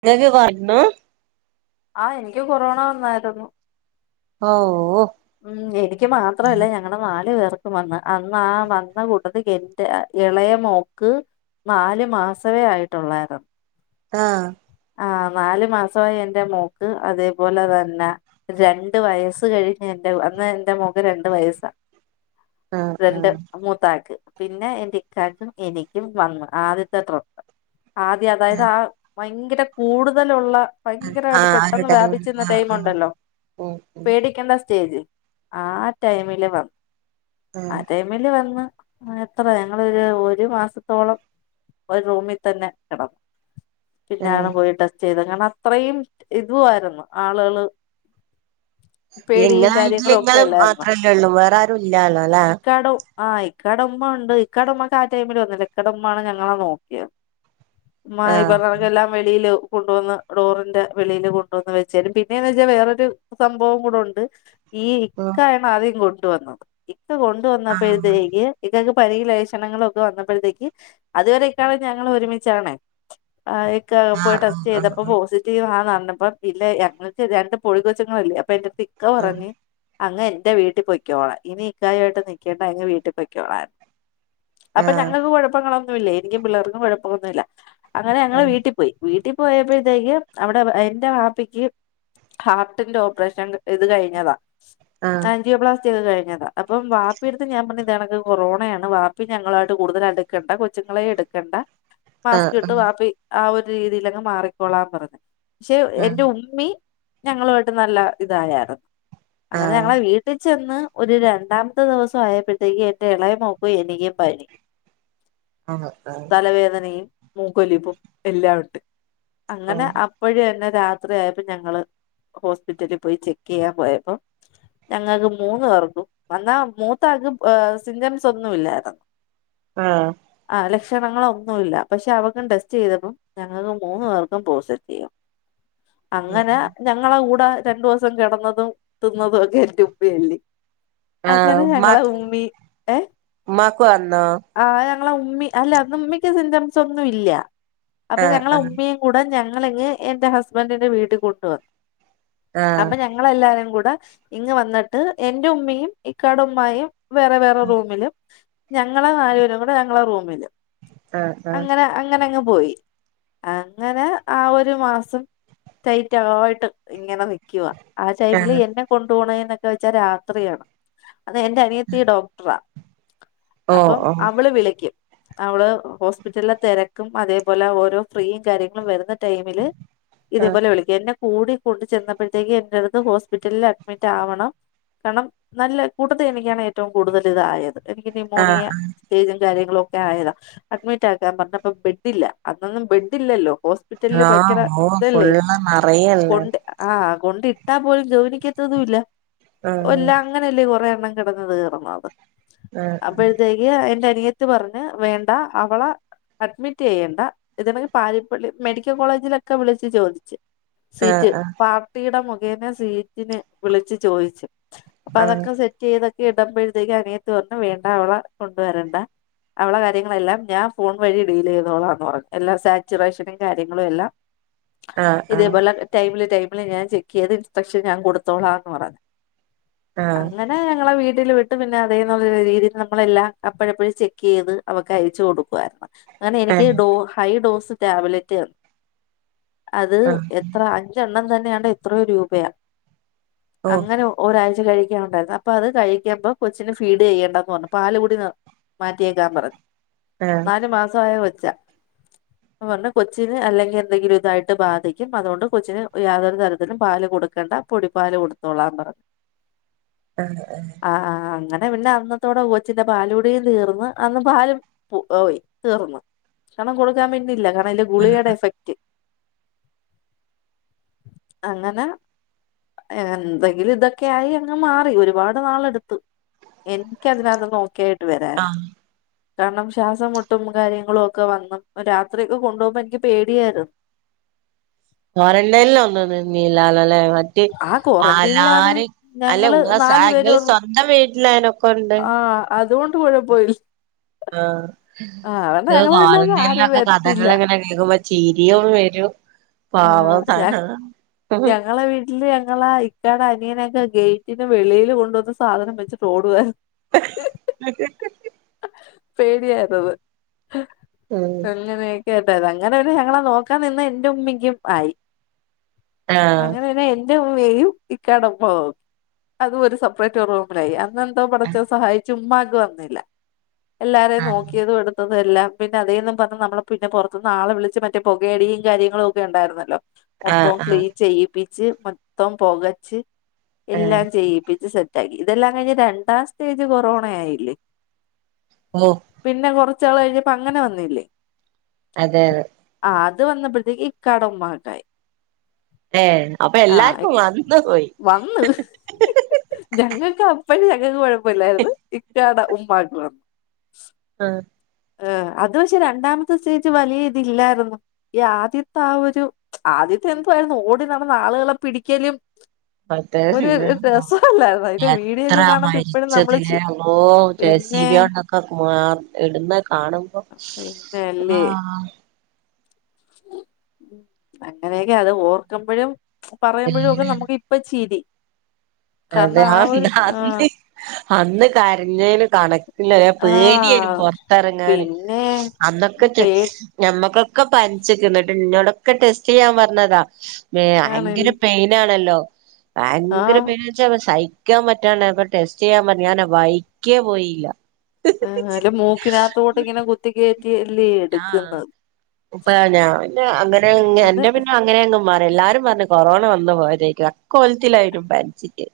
ഇങ്ങക്ക് [unintelligible] ആഹ് എനിക്ക് കൊറോണ വന്നാരുന്നു ഓ ഓ ഉം എനിക്ക് മാത്രല്ല ഞങ്ങടെ നാലു പേ ർക്കും വന്ന് അന്ന് ആ വന്നകൂട്ടത്തി എന്റെ എളയ മോക്ക് നാല്മാസവെ ആയിട്ടൊള്ളാരുന്ന് ആഹ് ആ നാല് മാസവെ എന്റെ മോക്ക് അതേപോലെതന്നെ രണ്ട് വയസ്സ് കഴിഞ്ഞ് എന്റെ അന്ന് എന്റെ മോക്ക് രണ്ട് വയസ്സാ ആഹ് രണ്ട് ആഹ് മൂത്താക്ക് പിന്നെ എന്റെ ഇക്കാക്കും എനിക്കും വന്ന് ആദ്യത്തെ ട്രിപ്പ് ആദ്യ ആഹ് അതായത് ആഹ് ആ ഭയങ്കരം കൂടുതലൊള്ള ആ ഭയങ്കരായിട്ട് ഒരു പെട്ടെന്ന് ടൈം വ്യാപിച്ച്ന്ന ആഹ് ആഹ് ടൈമുണ്ടല്ലോ ഉം ഉം പേടിക്കണ്ട സ സ്റ്റേജ് ആ ടൈമില് വന്ന് ആ ആഹ് ടൈമില് വന്ന് എത്ര ഞങ്ങളൊര് ഒരു മാസത്തോളം ഒരു റൂമിതന്നെ കെടന്നു ആഹ് ടെസ്റ്റെയ്‌ത് കാരണം അത്രയും ഇതുവായിര്ന്ന് ആളുകള് പേടിയും ഇങ്ങളായിട്ട്ല് കാര്യങ്ങളും ഒക്കെ ഇങ്ങളും അല്ലായിരുന്നോ മാത്രല്ലേ ഉള്ളൂ വേറാരും ഇല്ലാലോലെ ആഹ് ഇക്കടുമ്മ ഒണ്ട് ഇക്കടുമ്മക്ക് ആ ടൈമില് വന്നില്ല ഇക്കടുമ്മാണ് ഞങ്ങളെ നോക്കിയത് ഉമ്മ ഈ ആഹ് പറഞൊർക്കെല്ലാം ഇലു കൊണ്ട് വന്ന് ഡോറിന്റെ വെളിയില് കൊണ്ടോന്ന് വെച്ചരും പിന്നെന്ന് വെച്ചാൽ വേറൊരു സംഭവം കൂടുണ്ട് ഈ ഉം ഇക്കയാണ് ആദ്യം കൊണ്ട് ട്ടുവന്നു. ഇത്ത ആഹ് കൊണ്ടുവന്നപ്പഴക്കേക്ക് ഇത്തയ്ക്കു പരി ലേഷണങ്ങളൊക്കെ വന്നപ്പോഴത്തേക്ക് അതുവരെക്കാളും ഞങ്ങൾ ഒരുമിച്ചാണ്. പോയി ആഹ് ടെസ്റ്റ് ചെയ്തപ്പോ ആഹ് പോസിറ്റീവ് ആന് പ്പ ഇല്ല ഞ രണ്ട് പൊടി കൊച്ചങ്ങളുംഅല്ലെ അപ്പൊ എന്റെ ഇക്ക ആഹ് പറഞ് അങ് എന്റെ വീട്ടിൽ പൊയ്ക്കോളാൻ. ഇനി ഇക്കായു മായിട്ട് നൽക്കേണ്ട അങ്ങ് വീട്ടിൽ പൊയ്ക്കോളാൻ. അപ്പൊ ആഹ് ഞങ്ങക്ക് കുഴപ്പങ്ങള എനിക്കും പിള്ളേർക്കും കുഴപ്പമൊന്നുമില്ല. അങ്ങനെ ഞങ്ങള വീട്ടിൽ വീട്ടിൽ പോയപ്പോഴത്തേക്ക് അവിടെ എന്റെ വാപ്പിക്ക് ഹാർട്ടിന്റെ ഓപ്പറേഷൻ ഇത് കഴിഞ്ഞതാ. ആഹ് ആന്റിയോപ്ലാസ്റ്റ കഴിഞ്ഞതാണ്. അപ്പം വാപ്പ എടുത്ത് ഞാൻ പറഞ്ഞു ഇതേ ത് കൊറോണയാണ് വാപ്പി ഞങ്ങളുമായിട്ട് കൂടുതൽ അടുക്കണ്ട. കൊച്ചുങ്ങളെയും എടുക്കണ്ട ആഹ് ആഹ് ആഹ് മാസ്ക് ഇട്ട് വാപ്പി ആ ഒരു രീതിയിലങ് മാറിക്കൊളാൻ പറഞ്ഞു. പക്ഷെ എന്റെ ഉമ്മി ഞങ്ങളുമായിട്ട് നല്ല ഇതായായിരുന്നു. ആഹ് അങ്ങനെ ഞങ്ങളെ ആഹ് വീട്ടിൽ ചെന്ന് ഒരു രണ്ടാമത്തെ ദിവസം ആയപ്പോഴത്തേക്ക് എന്റെ ഇളയ മോക്കും എനിക്കും പനി ആഹ് ആഹ് തലവേദനയും മൂക്കൊലിപ്പും, എല്ലാഉണ്ട്. അങ്ങനെ അപ്പഴ്എന്നെ രാത്രിയപ്പോ ഞങ്ങള് ഹോസ്പിറ്റലിൽ പോയി ചെക്ക് ചെയ്യാൻ പോയപ്പോ ഞങ്ങൾക്ക് മൂന്ന് പേർക്കും വന്നാ മൂത്താ ആൾക്ക് സിൻഡംസ് ഒന്നും ഇല്ലായിരുന്നു. ആ ആ ലക്ഷണങ്ങളൊന്നുമില്ല. പക്ഷെ അവക്കും ടെസ്റ്റ് ചെയ്തപ്പം ഞങ്ങൾക്ക് മൂന്ന്പേർക്കും പോസിറ്റീവ്. അങ്ങനെ ഞങ്ങടെ കൂടെ കൂടെ രണ്ടു ദിവസം കിടന്നതും തിന്നതും ഒക്കെ എന്റെ ഉമ്മിയല്ലേ. ആ ഉമ്മാക്ക് ഏഹ് ഉമ്മാക്ക് വന്നോ നമ്മള ഉമ്മി അല്ല ഉമ്മിക്ക് സിമ്റ്റംസ് ഒന്നും ഇല്ല അപ്പൊ ആഹ് ഞങ്ങള ആഹ് ഉമ്മയും കൂടെ ഞങ്ങ ഞങ്ങളങ്ങ് എന്റെ ഹസ്ബന്റിന്റെ വീട്ടിൽ കൊണ്ട്‌ വന്നു ആഹ് അപ്പൊ ഞങ്ങളെല്ലാരും കൂ ന്ന് ഇങ്ങ് വന്നിട്ട് എന്റെ ഉമ്മയും ഇക്കാടെ ഉമ്മായും വേറെ വേറെ റൂമില് ഞങ്ങളെ നാലുപേരും കൂടെ ഞങ്ങളെ റൂമിലും ആഹ് ആഹ് അങ്ങനെ അങ്ങനങ്ങ് പോയി അങ്ങനെ ആ ഒരു മാസം ടൈറ്റായിട്ട് ഇങ്ങനെ നി ക്കുവാ ആ ടൈമില് ആഹ് എന്നെ കൊണ്ടു പോണെ നൊക്കെ വെച്ചാ രാത്രിയാണ് അത് എന്റെ അനിയത്തി ഡോക്ടറാ ഓ അപ്പം ഓ അവള് വിളിക്കും അവള് ഹോസ്പിറ്റലിലെ തിരക്കും അതേ പോലെ ഓരോ ഫ്രീയും കാര്യങ്ങളും വരുന്ന ടൈമില് ആഹ് ഇതേപോലെ വിളിക്കും എന്നെ കൂടിക്കൊണ്ട് ചെന്നപ്പോഴത്തേക്ക് എന്റടുത്ത് ഹോസ്പിറ്റലിൽ അഡ്മിറ്റ് ആവണം കാരണം നല്ല കൂട്ടത്തി എനിക്കാണ് ഏറ്റവും കൂടുതൽ ഇതായത് എനിക്ക് ന്യുമോണിയ ആഹ് സ്റ്റേജും കാര്യങ്ങളൊ ആതായതാ അഡ്മിറ്റ് ആക്കാൻ പറഞ്ഞപ്പം ബെ ഡില്ല അന്നൊന്നും ബെഡ് ഇല്ലല്ലോ ആ ഓ ഫുൾ നിറയല്ലേ കൊണ്ട് ആ കൊണ്ടിട്ടാ പോലും ഗൗനിക്കത്തതും ഇല്ല ഇല്ല ആഹ് അങ്ങനെയല്ലേ കൊറേയെ രണം കിടന്ന് കീറുന്നത് ആഹ് അപ്പഴത്തേക്ക് എന്റെ അൻ ത്തി പറഞ്ഞ് വേണ്ട അവളെ അഡ്മിറ്റ് റ്റ് ചെയ്യേണ്ട ഇത് കണക്ക് പാരിപ്പള്ളി മെഡിക്കൽ കോളേജിലൊക്കെ വിളിച്ച് ചോദിച്ച് സീറ്റ് ആഹ് പാർട്ടിയുടെ മു നെ സീറ്റിന് വിളിച്ച് ചോദിച്ച് അപ്പൊ ആഹ് അതൊക്കെ സെറ്റ് ചെയ്ത ഇടുമ്പഴത്തേക്ക് അനിയത്തി പറഞ്ഞ് വേണ്ട അവളെ കൊണ്ടുവരണ്ട അവള കാര്യങ്ങളെല്ലാം ഞാൻ ഫോൺ വഴി ഡീൽ ചെയ് തോളാന്ന് പറഞ്ഞ് എല്ലാ സാച്ചുറേഷനും കാര്യങ്ങളും എല്ലാം ആഹ് ആഹ് ആഹ് ഇതേപോലെ ടൈമില് ടൈം വളെ ഞാൻ ചെക്ക് ചെയ്ത് ഇൻസ്ട്രക്ഷൻ ഞാൻ കൊടുത്തോളാന്ന് പറഞ്ഞ് ആഹ് അങ്ങനെ ഞങ്ങളെ വീട്ടില് വി ട്ട് പിന്നെ അതേന്നൊള്ള രീതിയിൽ നമ്മളെല്ലാം അപ്പഴപ്പഴ് ചെക്ക് ചെയ്ത് അവക്ക് അയച്ചു കൊടുക്കുവാരുന്ന് അങ്ങനെ ഏഹ് ഡോ ഹൈ ഡോസ് രാവിലത്ത അത് ആഹ് എത്ര അഞ്ചെണ്ണം തന്നെ വേണ്ട എത്രയ രൂപയാ ഓഹ് അങ്ങനെ ഒരാഴ്ച കഴ ണ്ടായി അപ്പൊ അത് കഴിക്ക്പ കൊച്ചിന് ഫീഡ് ചെയ്യണ്ടന്ന് പറഞ്ഞു പാല കൂടി മാറ്റിയേക്കാൻ പറഞ്ഞു ആഹ് നല് മാസ ആയ വച്ച അ പറ കൊച്ചിന് അല്ലെങ്കിൽ എന്തെങ്കിലും ഇതായിട്ട് ബാധിക്കും അതുകൊണ്ട് കൊച്ചിന് യാതൊരു തരത്തിലും പാല് കൊടുക്കണ്ട പൊടി പാല് കൊടുത്തോളാംന്ന് പറഞ്ഞു ആഹ് ആഹ അങ്ങന പിെ പിന്നെ അന്നത്തോടെ കൊച്ചിന്റെ പാലൂടെയും തീർന്ന് അന്ന് പാലും ഓയി തീർന്ന് ക്ഷണം കൊക്കാൻ പറ്റുന്നില്ല തിന്റെ ഗുളികയുടെ എഫക്റ്റ് അങ്ങനെ എന്തെങ്കിലും ഇതൊക്കെയ ആായി അങ്ങ് മാറി ഒരുപാട് നാള എടുത്തു എനിക്കതിനകത്ത് നോക്കിയായിട്ട് വരാന് ആഹ് കാരണം ശ്വാസംമൊട്ടും കാര്യങ്ങളും ഒക്കെ ഒക്കെ വന്ന രാത്രിയൊക്കെ കൊണ്ടുപോകുമ്പോ എനിക്ക് പേടിയായിരുന്നു കൊറന്റൈൽ ഒന്നും നിന്നില്ലല്ലോ ലേ മറ്റേ ആ എല്ലാരും അല്ല ഞങ്ങള് ഉ നാലു എങ്ങള് പേരും സ്വന്തം വീട്ടിലായനൊക്കെ ഉണ്ട് പോടെ പോയിൽ ആഹ ഇത് വീട്ടിലൊന്നും ആരും ക്വാറന്റൈനിലൊക്കെ കഥകൾ വരത്തില്ല എങ്ങനെ കേൾക്കുമ്പോ ചിരിയും വരും പാവം ആഞ ഞങ്ങളെ വീട്ടില് ഞങ്ങള ഇക്കാട അനിയന എ ഗേറ്റിന്റെ വെളിയിൽ കൊണ്ടുവന്ന് സാനം വെച്ചിട്ട് ോഡുക പേടിയായിത് ഉം തങ്ങതേ കേട്ടെ അങ്ങനെ ഞങ്ങളെ നോക്കാൻ നിന്ന് എന്റെ ഉമ്മക്ക് ും ആയി ആഹ് അങ്ങനെന്നെ യും ഈ കടമ്പക്ക അത സെപ്പറേറ്റ് റൂമിലായി അ ടച്ച സഹായിച്ചു [unintelligible] വന്നില്ല എല്ലാരെയും ആഹ് നോക്കിയതും എടുത്ത അതല്ല പിന്നെ അതേന്നും പറഞ്ഞ നമ്മള് പിന്നെ പൊറത്തന്നാളെ വിളിച്ച് മറ്റേ പുകേടിയും കാര്യങ്ങളും ക്കെ ഉണ്ടായിരുന്നല്ലോ ആഹ് മൊത്തം ആഹ് ക്ലീൻ ചെയ്യി ച്ച് മൊത്തം പൊകച്ച് ആഹ് എല്ലാം ചെയ്യിപ്പിച്ച് സെ ഇതെല്ലാം കഴിഞ്ഞ് രണ്ടാം സ്റ്റേജ് കൊറോണയായില്ലേ ഓഹ് പിന്നെ കൊറ ച്ച് ള് കഴിഞ്ഞപ്പോ അങ്ങനെ വന്നില്ലേ അതെ അതെ ആ അത് വന്നപ്പോഴത്തേക്ക് കടമ്മാട്ടായി ഏ അപ്പൊ എല്ലാർക്കും വന്ന് പോയി [unintelligible] പ്പ ല്ലായിര്ന്ന് ഇക്കാടെ [inaudible] ആ ഏ അത് പക്ഷെ രണ്ടാമത്തെ സ്റ്റേജ് വലിയ ഇതില്ലായിരുന്നു ഈ ആദ്യത്തെ ആ ഒരു ആദ്യത്തെ എന്തുവായിരുന്നു ഓടി നടന്ന ആളുകളെ പിടിക്കലും ഒരു [unintelligible] രസല്ലായിരുന്നോ അതിന്റെ വീഡിയോ എത്ര ഒക്കെ കാണുമ്പോ ഇപ്പഴും നമ്മള് മരിച്ചതിലേ ചി പിന്നെ ജേസീബിയോണ്ടൊക്കെ ഇടുന്ന കാണുമ്പോ ആ പിന്നല്ലേ അങ്ങനെയൊക്കെ അത് ഓർക്കുമ്പഴും പറയുമ്പോഴൊക്കെ പേടിയാണ് നമുക്ക് ഇപ്പ ചിരി കാരണം അതെ ആ ഒരു ആഹ് അന്ന് അന്ന് കരഞ്ഞേന് കണക് ഇല്ല പേടിയേനു ആഹ് പൊറത്തെറങ്ങാന് പിന്നെ അന്നൊക്കെ പേടി ഞമ്മക്ക് ക്കെ പന്ച്ച്ക്ക്ണ് ന്ന് ട്ട് ഇന്നോടൊക്കെ ടെസ്റ്റ് ചെയ്യാൻ പറഞ്ഞതാ മേ ഭയങ്കര ആണല്ലേ പെയിനാണല്ലോ [inaudible] ഭയങ്കര ആഹ് പെയിനാ പക്ഷ സഹിക്കാൻ പറ്റാണ്ടായപ്പൊ ടെസ്റ്റ് ചെയ്യാൻ പറഞ്ഞ് ഞാൻ വൈക്കേ പോയില്ല അല്ല മൂക്കിനകത്തോട്ട് ഇങ്ങനെ കുത്തി കയറ്റിയല്ലേ ആ എടുക്കുന്നത് ഇപ്പ ഞാൻ അങ്ങനെ അത് എന്റെ പിന്നെ അങ്ങനെ അങ്ങ് മാറി എല്ലാരും പറഞ്ഞ് കൊറോണ വന്നു പോയതേരിക്കും അക്കോലത്തിലായിന്നു പനിച്ചിട്ട്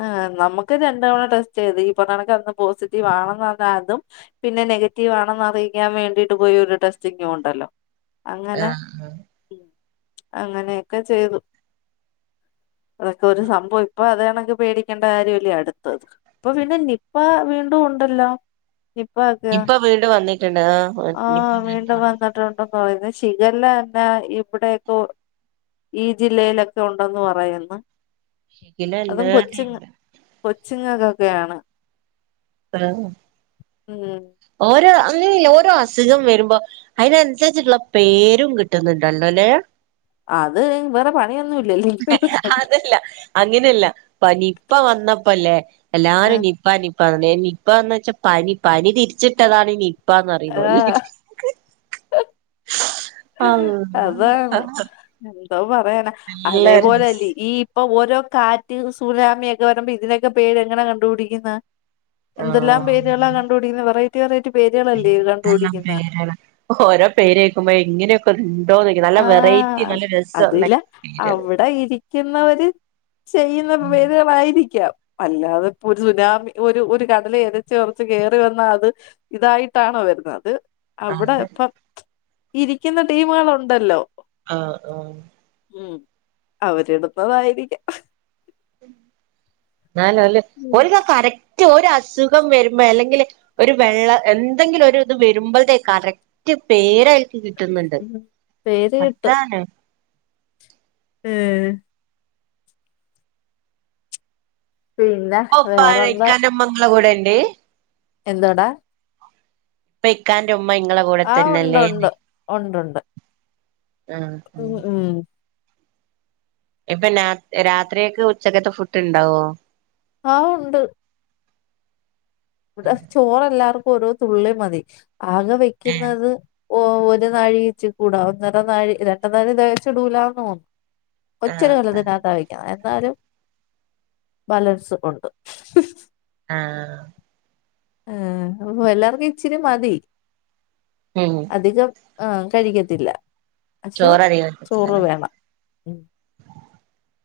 അ നമുക്ക് രണ്ട് തവണ ടെസ്റ്റ് ചെയ്ത് ഇപറഞ്ഞ പോണ്ക് അന്ന് പോസിറ്റീവ് ആണെന്നഞ്ഞാൽ അതും പിന്നെ നെഗറ്റീവ് ആണെന്ന് അറിയിക്കാൻ വേണ്ടിട്ട് പോയി ഒരു ടെസ്റ്റിങ്ങും ഉണ്ടല്ലോ ആ അങ്ങനെ അങ്ങനെയൊക്കെ ചെയ്തു അതൊരു സംഭവ അപ്പ അതേ കണക്ക് പേടിക്കേണ്ട കാര്യല്ലേ അടുത്തത് പ്പൊ പിന്നെ നിപ്പാ വീണ്ടും ഉണ്ടല്ലോ നിപ്പ ഒക്കെ ഇപ്പൊ വീണ്ടും വന്നിട്ടുണ്ട് ആ ഇപ്പൊ വീണ്ടും വന്നിട്ടണ്ട് ഇപ്പോ ല്ല ശിഖല്ല ഒക്കെയ ഇവിടൊക്കെ ഒ ഈ ജില്ലയിലൊക്കെ ഉണ്ടന്ന് പറയുന്നു ശിക്കിലല്ല ഇല്ല കൊച്ചുങ്ങക്കൊക്കെയാണ് ഉം ഓര് ആ ഈ ഓരോ അസുഖം വരുമ്പോ അതിനനുസരിച്ചിട്ടുള്ള പേരും കിട്ടുന്നുണ്ടല്ലോ അല്ലെ അത് വേറെ പ അതല്ല അങ്ങനെയല്ല പനിപ്പ വന്നപ്പോല്ലേ എല്ലാരും ആഹ് നിപ്പ നി പനി നിപ്പന്ന് വെച്ചാ പനി പനി തിരിച്ചിട്ടതാണ് ഈ നി പ്പാന്ന്റിയുന്നു [unintelligible] അള്ളാ ഹ് സൗവ ണ്ട അതേപോലല്ലേ ഈ ഇപ്പൊ ഓരോ കാറ്റ് സുനാമിയൊക്കെ വരുമ്പോ ഇതിനൊക്കെ പേര് എങ്ങനാ കണ്ടു പിടിക്കുന്നത് എന്തെല്ലാം പേരുകളാ കണ്ടുപിടിക്കുന്ന വെറ തിയ റേറ്റ് പേരുകളല്ലേ ല്ല പേരുകള ഓരോ പേര് കേക്കുമ്പോ എങ്ങനെയൊക്കെ ആ അതില്ല പേരുകള് അവിടെ ഇരിക്കുന്നവര് ചെയ്യുന്ന പേരുകളായിരിക്കാം അല്ലാതെ ഇപ്പോ ഒരു സുനാമി ഒരു ഒരു കടല എരച്ച് പറച്ച് കയറി വന്ന അത് ഇതായിട്ടാണോ വരുന്നത് അവിടെ അതെ ഇപ്പൊ ഇരിക്കുന്ന ടീമുകളുണ്ട് ഉണ്ടല്ലോ ആ ആ ഉം അവരിടുന്നതായിരിക്കാം നല്ലല്ലേ ഉം [unintelligible] കറക്റ്റ് ഒരാ അസുഖം വരുമ്പോ അല്ലെങ്കിൽ ഒരു വെള്ള എന്തെങ്കിലും ഒരു ഇത് വരുമ്പോഴത്തെേ കറക്റ്റ് പേര കിട്ടുന്നുണ്ട് ഉം പേര് അതാണ് ഉം പിന്നെ വേറെന്താ ഓപ്പക്കാനമ്മങ്ങളെ കൂടെ ണ്ട് എന്തോടാ വെക്കാ ആ ഉണ്ട് ഉണ്ട് ഉണ്ട് ഉണ്ട് ആ ഇപ്പോ രാത്രിയൊക്കെ ഉച്ചക്കത്തെ ഫുഡ് ഉണ്ടാവോ ആ ഉണ്ട് ഇവിടെ എല്ലാർക്കും ഓരോ തുള്ളി മതി ആകെ ഏഹ് വെക്കുന്നത് ഓ ഒരു നാഴി വച്ച കൂടാ ഒന്നര നാഴി രണ്ട് നാഴി കച്ചിടുൂലാന്ന് തോന്നു ആഹ് ആഹ് [unintelligible] എന്നാലും ബാലൻസ് കൊണ്ടു ആ ആ അപ്പൊ എല്ലാർക്കും ഇച്ചിരി മതി ഉം അധികം ആ കഴിക്കത്തില്ല പക്ഷെ ചോറ [unintelligible] ചോറ് [unintelligible]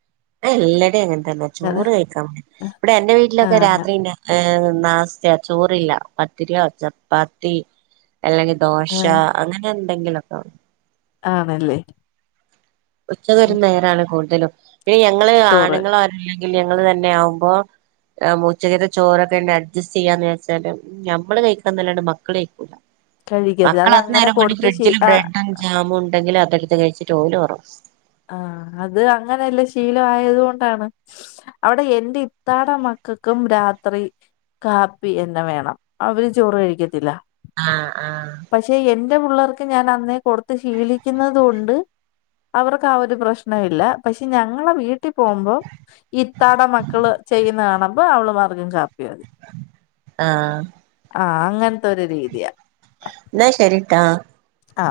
[unintelligible] ന്നെ അതെ ചോറ് കഴിക്കാൻ ഇവിടെ എന്റെ വീട്ടിലൊക്കെ ആഹ് അങ്ങനെ രാത്രി തിന്നാൻ നാസ്തയാ ചോറില്ല പത്തിരിയോ ചപ്പാത്തി അല്ലെങ്കിൽ ദോശ ആഹ് അങ്ങനെയൊ ന്തെങ്കിലൊക്കെ ആണല്ലേ ഉച്ച ഉം വരും നേരാണ് കൂട്ടിലും ഞങ്ങള് ചോറ് ആണുങ്ങൾ ആരുമില്ലെങ്ക ഞങ്ങൾ തന്നെയാകുമ്പോൾ ഉച്ചക്കത്തെ ചോറ് തന്നെ അഡ്ജസ്റ്റ് ചെയ്യാന്ന് വിചാരിച്ചാലും നമ്മള് കഴിക്കേണ്ട അല്ലാതെ മക്കൾ കഴിക്കൂല കഴിക്കത്തില്ല മക്കൾ അതങ്ങനെ അന്നേരം കൊണ്ട് കൊടുത്ത് ശീ ഫ്രിഡ്ജിൽ ആഹ് ബ്രഡും ജാം ഉണ്ടെങ്കിൽ അ എടുത്ത കഴിച്ചിട്ട് ഓര് ഒറങ്ങും [unintelligible] ആ അത് അങ്ങനെ ശീലം ആയതുകൊണ്ടാണ് അവിടെ എന്റെ ഇത്താടെ മക്കൾക്കും രാത്രി കാപ്പി തന്നെ വേണം. അവര് ചോറ് കഴിക്കത്തില്ല ആ ആ പക്ഷെ എന്റെ പിള്ളേർക്ക് ഞാൻ അന്നേ കൊടുത്ത ശീലിക്കുന്നത് കൊണ്ട് അവർക്ക് ക്ക അവര് പ്രശ്നമില്ല ഞങ്ങടെ വീട്ടിൽ പോകുമ്പോൾ ഇത്താടെ മക്കൾ ചെയ്യുന്നത് കാണുമ്പോൾ അവർക്കും കാപ്പി മതി ആ ആ അങ്ങനത്തെ ഒരു രീതിയാ എന്നാ ശരിട്ടാ ആ